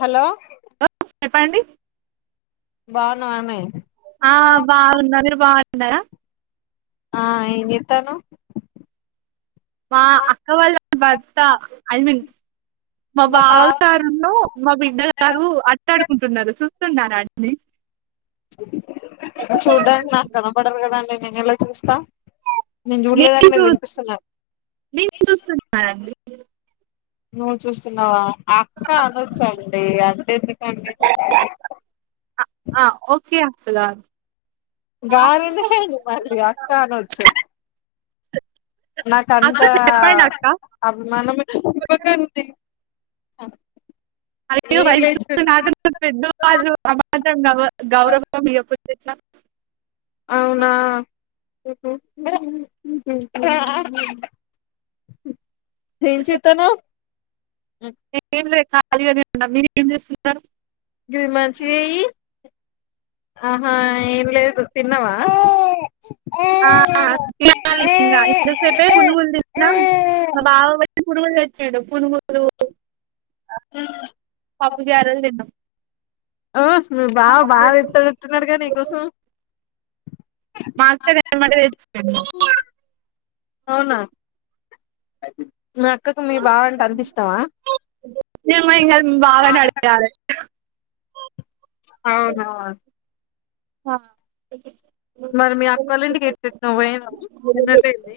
Hello చెప్పండి బాగు బాగున్నావానే బాగు ఎన్నారా ఆ ఏ ఎతాను మా అక్క వాళ్ళ భర్త ఐ మీన్ మా బావ గారును మా బిడ్డ గారు అట్టాడుకుంటున్నారు చూ స్తున్నారాడ్ని చూడాడి నాకు కనపడదు కదండి నేను ఎలా చూస్తా నేను చూడలేదాని మీరు వినిపిస్తున్నారు నేను చూస్తున్నానండి నువ్వు చూస్తున్నావా అక్క అనచ్చండి అంటే ఎందుకండి ఫలాల గాలి చరడి మళ్ళీ అక్క అన వచ్చు నాక అక్క అంతా చెప్పండి అక్క అభిమానంే ఇవ్వకడి అ అ వయసు పె మాత్రం గ గౌరవయ ఎట్ అవునా [inaudible] ఎం చితనవ లేదు అదిగానే ఉ మీరు ఏం చేస్తున్నారు జ మంచివి ఈ ఆహా ఏంలేదు తిన్నవా ఆకా ఎంత సేే ఉనుగుంది మ బబవా వ ప చెడు పనుగులు పాప్పు గరలు తన్నా ఓ మీ బాబ బాగా ఎత్తడుెతున్నాడుగా నీకోసం మాస్మాట తెచ్చ అ మీ అక్కకు మీ బావ అంటే అందిస్తావా మేము ఇంకా బావని అడగాలి అవునాా [inaudible] మరి మీ అక్కళ్ళ ఇంటికి ఎట్ట్ నువ పోయినా ఎన్నళ్లుయింది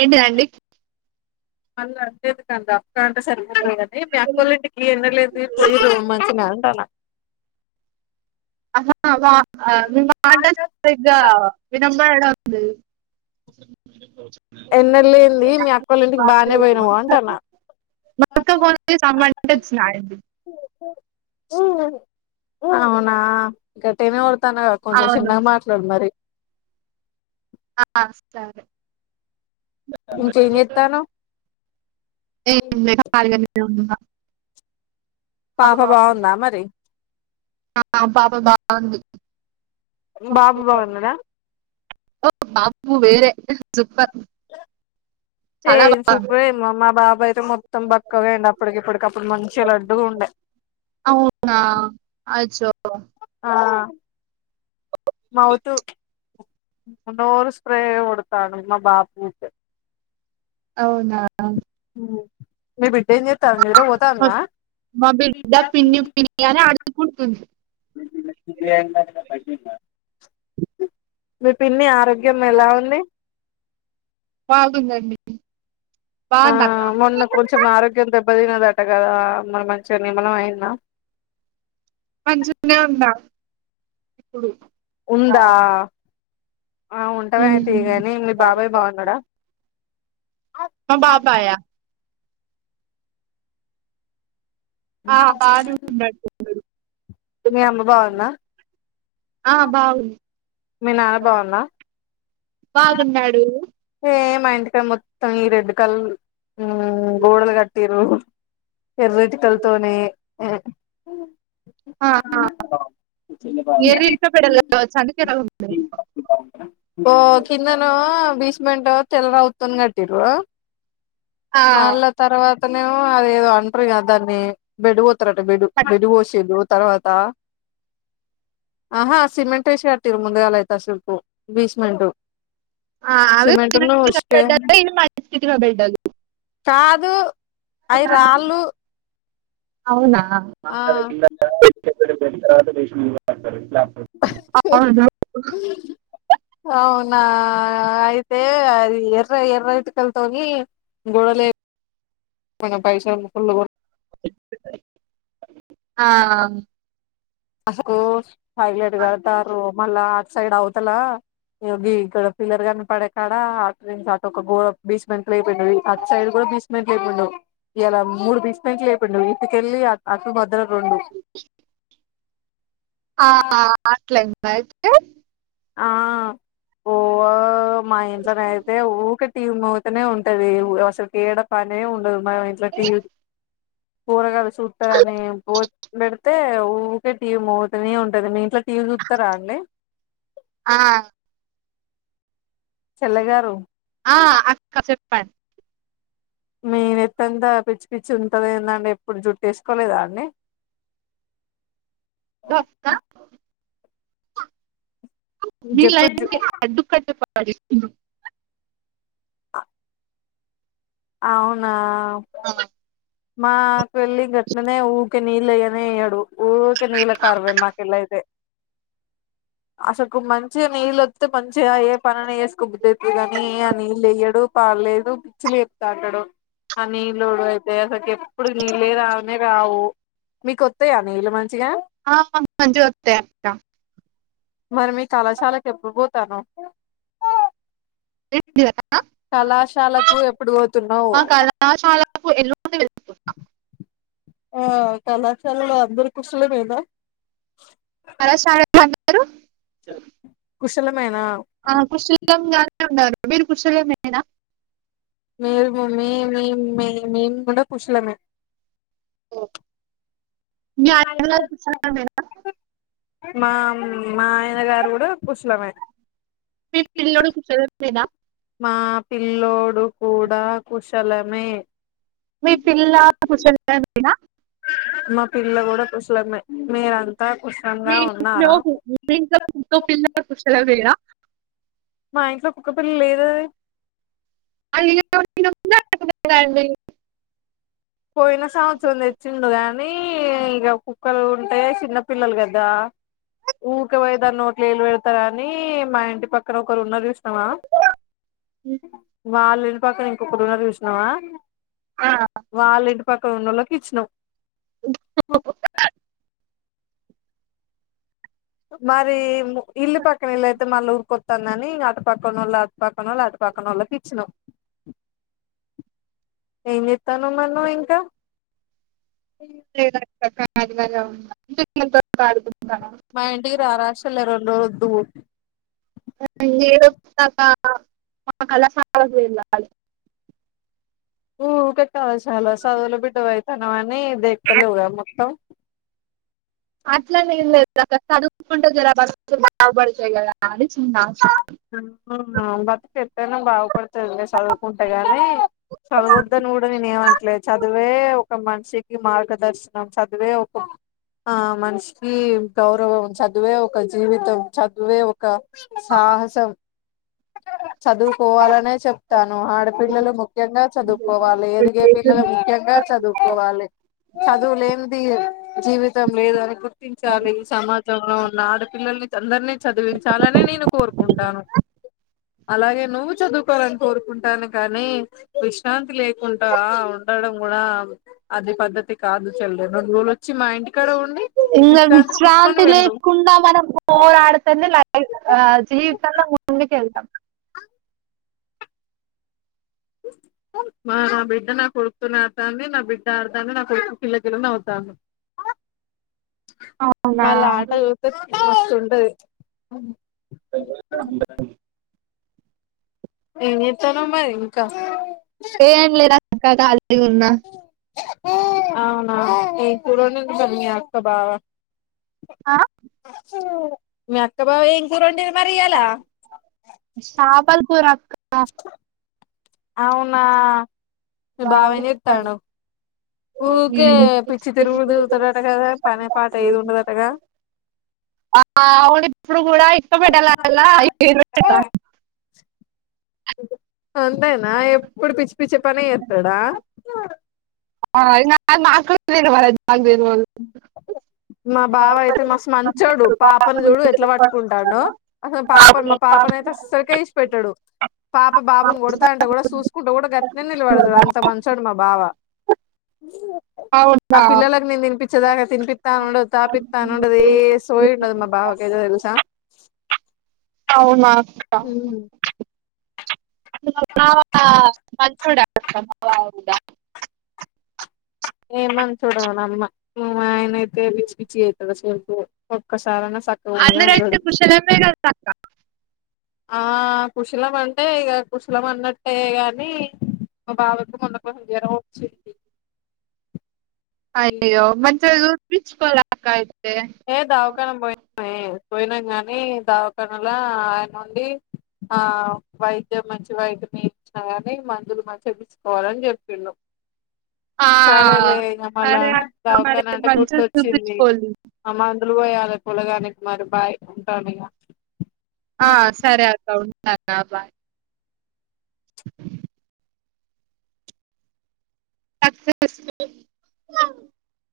ఏంటిదండి మన అర్జేది కంద అంటే సరిగాని మీ అక్కోళ ఇంటికి ఎనలేదు తీమ్మ అంటున్నాను రాళ్ళ ఆహా మీ మాటే సరిగ్గా వినబడాడం లేదు ఎన్నల్ లేంది మీ అక్క వాళ్ళ ఇంటికి బాగానే పోయినావు అంటన్న మా అక్కా కొడుక్కి సంబందాలూ వచ్చినాయి అండి ఉ అవునా గట్టేగానే కోడు తనగా కొంచెం అవును చిన్నగా మాట్లాడు మరి ఆ సరే ఇంకేం చెత్తన్నావ్ ఎం లే కలిగానే ఉన్న పాప బాగుందా మరి పాప బాగుందా బాబు బాగున్నాడా ఓ బాబు వేరే సూపర్ ఏ చాలా బాగుంది సుపర్ ఏ మా బాబు అయితే మొత్తం బక్కగా అయ్యిండు అప్పటికి ఇప్పటికి అప్పుడు మంచిగా లడ్డుగా ఉండే అవునా అచ్చో ఆ మౌతు రోజు స్ప్రే కొడుతండు మా బాబు ఊకే అవునా మీ బిడ్డ ఏచేస్తూ మా బిడ్డ పిన్ని పిన్నీ అని అరుచుకుంటుంది [unintelligible] మీ పిన్ని ఆరోగ్యం ఎలా ఉంది బాగుంది అండి ఆ మొన్న కొంచెం ఆరోగ్యం దేబ్బా దేబ్బ తిన్నారట కదా మరి మంచిగా నిమ్మలం అయిందా మంచిగానే ఉన్న ఇప్పుడు ఉందా ఆ ఉంటాదని తీగానీ మీ బాబాయ్ బాగున్నాడా మా బాబాయ్ ఆ ఆ బాగా ఉన్నడు మీ అమ్మ బాగుందా ఆ బాగుంది మీ నాన్న బాగున్నా బగున్నాడు ఏ మా ఇంటికా మొత్తం ఈ రెడ్ కలర్ గోడలు కట్టిరు ఎర్ర ఇటుకల తోనీ ఎర్ర ఇంట్లో పెడలు కావచ్చు అందుకే ఎర్రగా ఉన్నాయ్ ఓ కిందను బిస్ [unintelligible] ఆ మళ్ళ తర్వాత తనే ఏమో అదేదో అంటరు కదా దాన్ని బెడ్ పోతారట బెడ్ పట్- బెడ్ పోసిర్రు తర్వాత ఆహా సిమెంట్ వేసి కట్టిర్రు ముందుగాల అయితే అసలకు బిస్మెంట్ ఆ అవి సిమెంట్ ను తినట్లే ఉష్కే ఇది మడిచితిలో బిడ్డలు కాదు అవి రాళ్ళు అవునా ఆ అవును నా అయితే ఎర్ర ఎర్ర ఇటుకల తోనీ గోడ లే మన [unintelligible] ఆ అస్కు టాయిలెట్ కడతారు మళ్ళా ఆట్ సైడ్ అవుతలా ఇయో గీ ఇక్కడ పిల్లర్ కన్పడే కాడ అట్ నుంచి అటోక గోడ బీస్మేట్ అయిపోయి అట్ సైడ్ కూడా బీస్మెంట్ లేపిండు ఇయలా మూడు బీస్మెంట్ లేపిండు ఇటుకెళ్ళలి అట్ అటు మోత్తామే రోండి ఆ ఆ అట్లైంద అయితే ఆ బోహ్ మా ఇంట్లనైతే ఊకే టీవి మొగుతనే ఉంటది అసకేడ పనే ఉండదు మ ఇంట్ల టీవీ పోరగాలు చుత్తరనే పో పెడితే ఊకే టీవీ మోగుతనే ఉంటది మీ ఇంట్లో టీవీ చుత్తర అండి ఆన్ చెల్లేగారు ఆ అక్క చెప్పండి మీ నెత్తంతా పిచ్చి పిచ్చి ఉంటది నాన్నేప్పుడు జుట్టేస్కోలేదా అండి ఇదో అక్క మీ జుట్టు జు లైన్కే అడ్డు కట్ట పడి అవునా మా పెళ్ళిక్ గట్లనే ఊగ్ కే నీల్లేయానే ఎయడు ఊకే నీల కార్వే మాకెల్ అయితే అసకు మంచిగా నిల్ ఓచ్ తే మంచిగా ఏ పనైనా చేస్కోబుద్దైతది గానీ అ నీళ్లేయ్యడు పడ్లేదు పిచ్చి లే కాటాడు ఆ నీళ్లోడైతే అసకి ఎప్పుడు నీళ్లే రానే రావు మీకొత్తాయ నీళ్ళ మంచిగా ఆ మాక్ మంచిగా ఒత్తై అంట మరి మీ కళాశాలక్కెప్పుడు పోతన్నావ్ నిన్న కళాశాలకు ఎప్పుడు పోతున్నావ్ మా కళాశాలకు ఎల్లుండి ఆ కళాశాలలో అందరు కుశలమేనా కళాశాలలో అందరూ కుశలమేనా ఆ కుశలం గానే ఉన్నారు మీరు కుశలమేనా మేల్ము మే మే మే మెంకూడ కుశలమే మీ ఆయన కుశలమేనా మాం మా ఆయన గారు కూడ కుశలమే మీ పిల్లోడు కుశలమేనా మా పిల్లోడు కూడా కుశలమే మీ పిల్లా కుశలమేనా మా పిల్ల కూడా కుశలమే మీరంత్ మీ ఇంట్లో మీ ఇంట్లో కుక్క పిల్ల కుశలమేనా మా ఇంట్లో కుక్క పిల్ల లేదదే [inaudible] పోయిన సంవత్సరం తెచ్చిండు గాని ఇగ కుక్కలు ఉంటయో చిన్న పిల్లలు గదా ఊక పోయిదాన్ నోట్ల ఎల్ వెడ్త్ టారనీ మా ఇంటి పక్కన ఒక్లోల్ ఉన్నవ్ చూసినవా వాళ్లింట్ ఇంటిపక్కన్ ఇంకొకర్ ఉన్నావ్ చూసినవా ఆ వాళ్ ఇంటి పక్కన ఉన్నోలక్ ఇచ్చినాం మరి ఇల్లు పక్కన ఇళ్లైతే మళ్ ఊరికొత్తందనీ ఇంగ్ అటు పక్కనోళ్ళ పక్కనోల్ అట్ పక్కనోల్కిచ్చినం ఏం చేత్తన్నావ్ మార్ నువ్ ఇంకా లేదక్క కాదు కద సిగ్నల్తో [inaudible] మా ఇంటికి రారాషేల్ రోండ్ రోజుల్ ఉండువు మాక్ [inaudible] కదా మా కళాశాలక్ వెళ్ళాలి ఊకే చాల చదువుల బిడ్డవి అయిపోయినవాని దేక్క లేవుగా మొత్తం అట్లానే ఏం లేదు చదువుకుంటే జర బతుకులు బాగుపడతాయి కదా అని చిన్న ఆశ బతుకు ఎట్టైనా బాగుపడుతదిలే చదువుకుంటే గాని అట్లే చదివే ఒక మనిషికి మార్గదర్శనం చదివే ఒక ఆ మనిషికి గౌరవం చదివే ఒక జీవితం చదివే ఒక సాహస సం చదువుకోవాలనే చెప్తాను ఆడపిల్లలు ముఖ్యంగా చదువుకోవాలి ఎదిగే పిల్లలు ముఖ్యంగా చదువుకోవాలి చదువులేనిది జీవితం లేదు అని గుర్తించాలి సమాజంలో ఉన్న ఆడ పిల్లల్ని అందరినీ చదివించాలనే నేను కోరుకుంటాను అలాగే నువ్వు చదువుకోవాలని కోరుకుంటాను కానీ విశ్రాంతి లేకుండా ఉండడం కూడా అది పద్దతి కాదు చెల్లి రెండు రోజులు వచ్చి మా ఇంటికాడ ఉం ఇగ విశ్రాంతి లేేకుండా మనం పోరాడుతూ లైఫ్ జీవితంలో ఇంకా ముందుకి వెళ్తాం మా నా బిడ్డ నా కొడుకుతోనే ఆడతాంది నా బిడ్డ ఆడతాంది నా కొడుకు కిల్ల కిలా నవుతాంది అవునా వాళ్ళ ఆట చూస్తే మస్తు ఉంటది అ ఏం చేస్తున్నావ్ మ్మా ఇంకా ఏ ఏం లేద అక్క ఖళ్ళిగా ఉన్నా అవునా ఏం కూర వండిది మీ ఆక్క బావా మీ అక్కబావ ఏం కూర వండిది మరి ఈయలా పాల్ క్ రాసుకున్న అవునా మీ బావ ఎం బాగుంది. చెత్తాడు ఊరికే పిచ్చి తిరుగు తిరుగుతడట కదా పనే పాట ఏది ఉండదటగా అవును ఇప్పుడు కూడా ఇసుక పెట్టాలల్ల అంతేనా ఎప్పుడు పిచ్చి పిచ్చి పనే చేస్తాడా అయిన అది మాకు కూడా తెలవదు అది మాకు తెలవదు మా బావ అయితే మస్తు మంచోడు పాపని చూడు ఎట్లా పట్టుకుంటాడో అసలు పాప మా పా పాప నయితే అసలకి విడిచి పెట్టడు పాప బాబుని కొడతా అంటే కూడా చూసుకుంటూ కూడా గటనే నిలబడతడు అంత మంచోడు మా బావా అవును గా ఇప్పుడు తినిపిస్తా నోన్నడు తాపితా నోన్నడు ఏ సోయ ఉండదు మా బావా కదే తెలుసా అవునా హమ్ బావా మంచోడు అంట బావ ఏమని చూడవ అమ్మ ఆయన అయితే పిచ్చి పిచ్చి అవుతుంది సేపు ఒక్కసారనా అందరంటే కుశలమే కదతక్క ఆ కుశలం అంటే ఇక కుశలం అన్నట్టే గాని మా బావ కి మొన్న జ్వరం వచ్చింది అయ్యో మంచిగా చూపించుకోవాల అక్క అయితే ఏ దావాఖన పోయినాం పోయినాం గానీ దావాఖనలా ఆయన నుండి ఆ వైద్యం మంచి వైద్యం ఇచ్చిన కాని మందులు మంచిగా తీసుకోవాలని చెప్పిళ్ళు ఆ సరేలే ఇక మళ సరే అక్క మరి దవఖాన అంటే గుర్తు మంచిగా వచ్చింది చూపించుకోవాలి అ మందులు పోయాలి పిల్లగానికి మరి బాయ్ ఉంటాను ఇక ఆ సరే అక్క ఉంటాను బాయ్ అ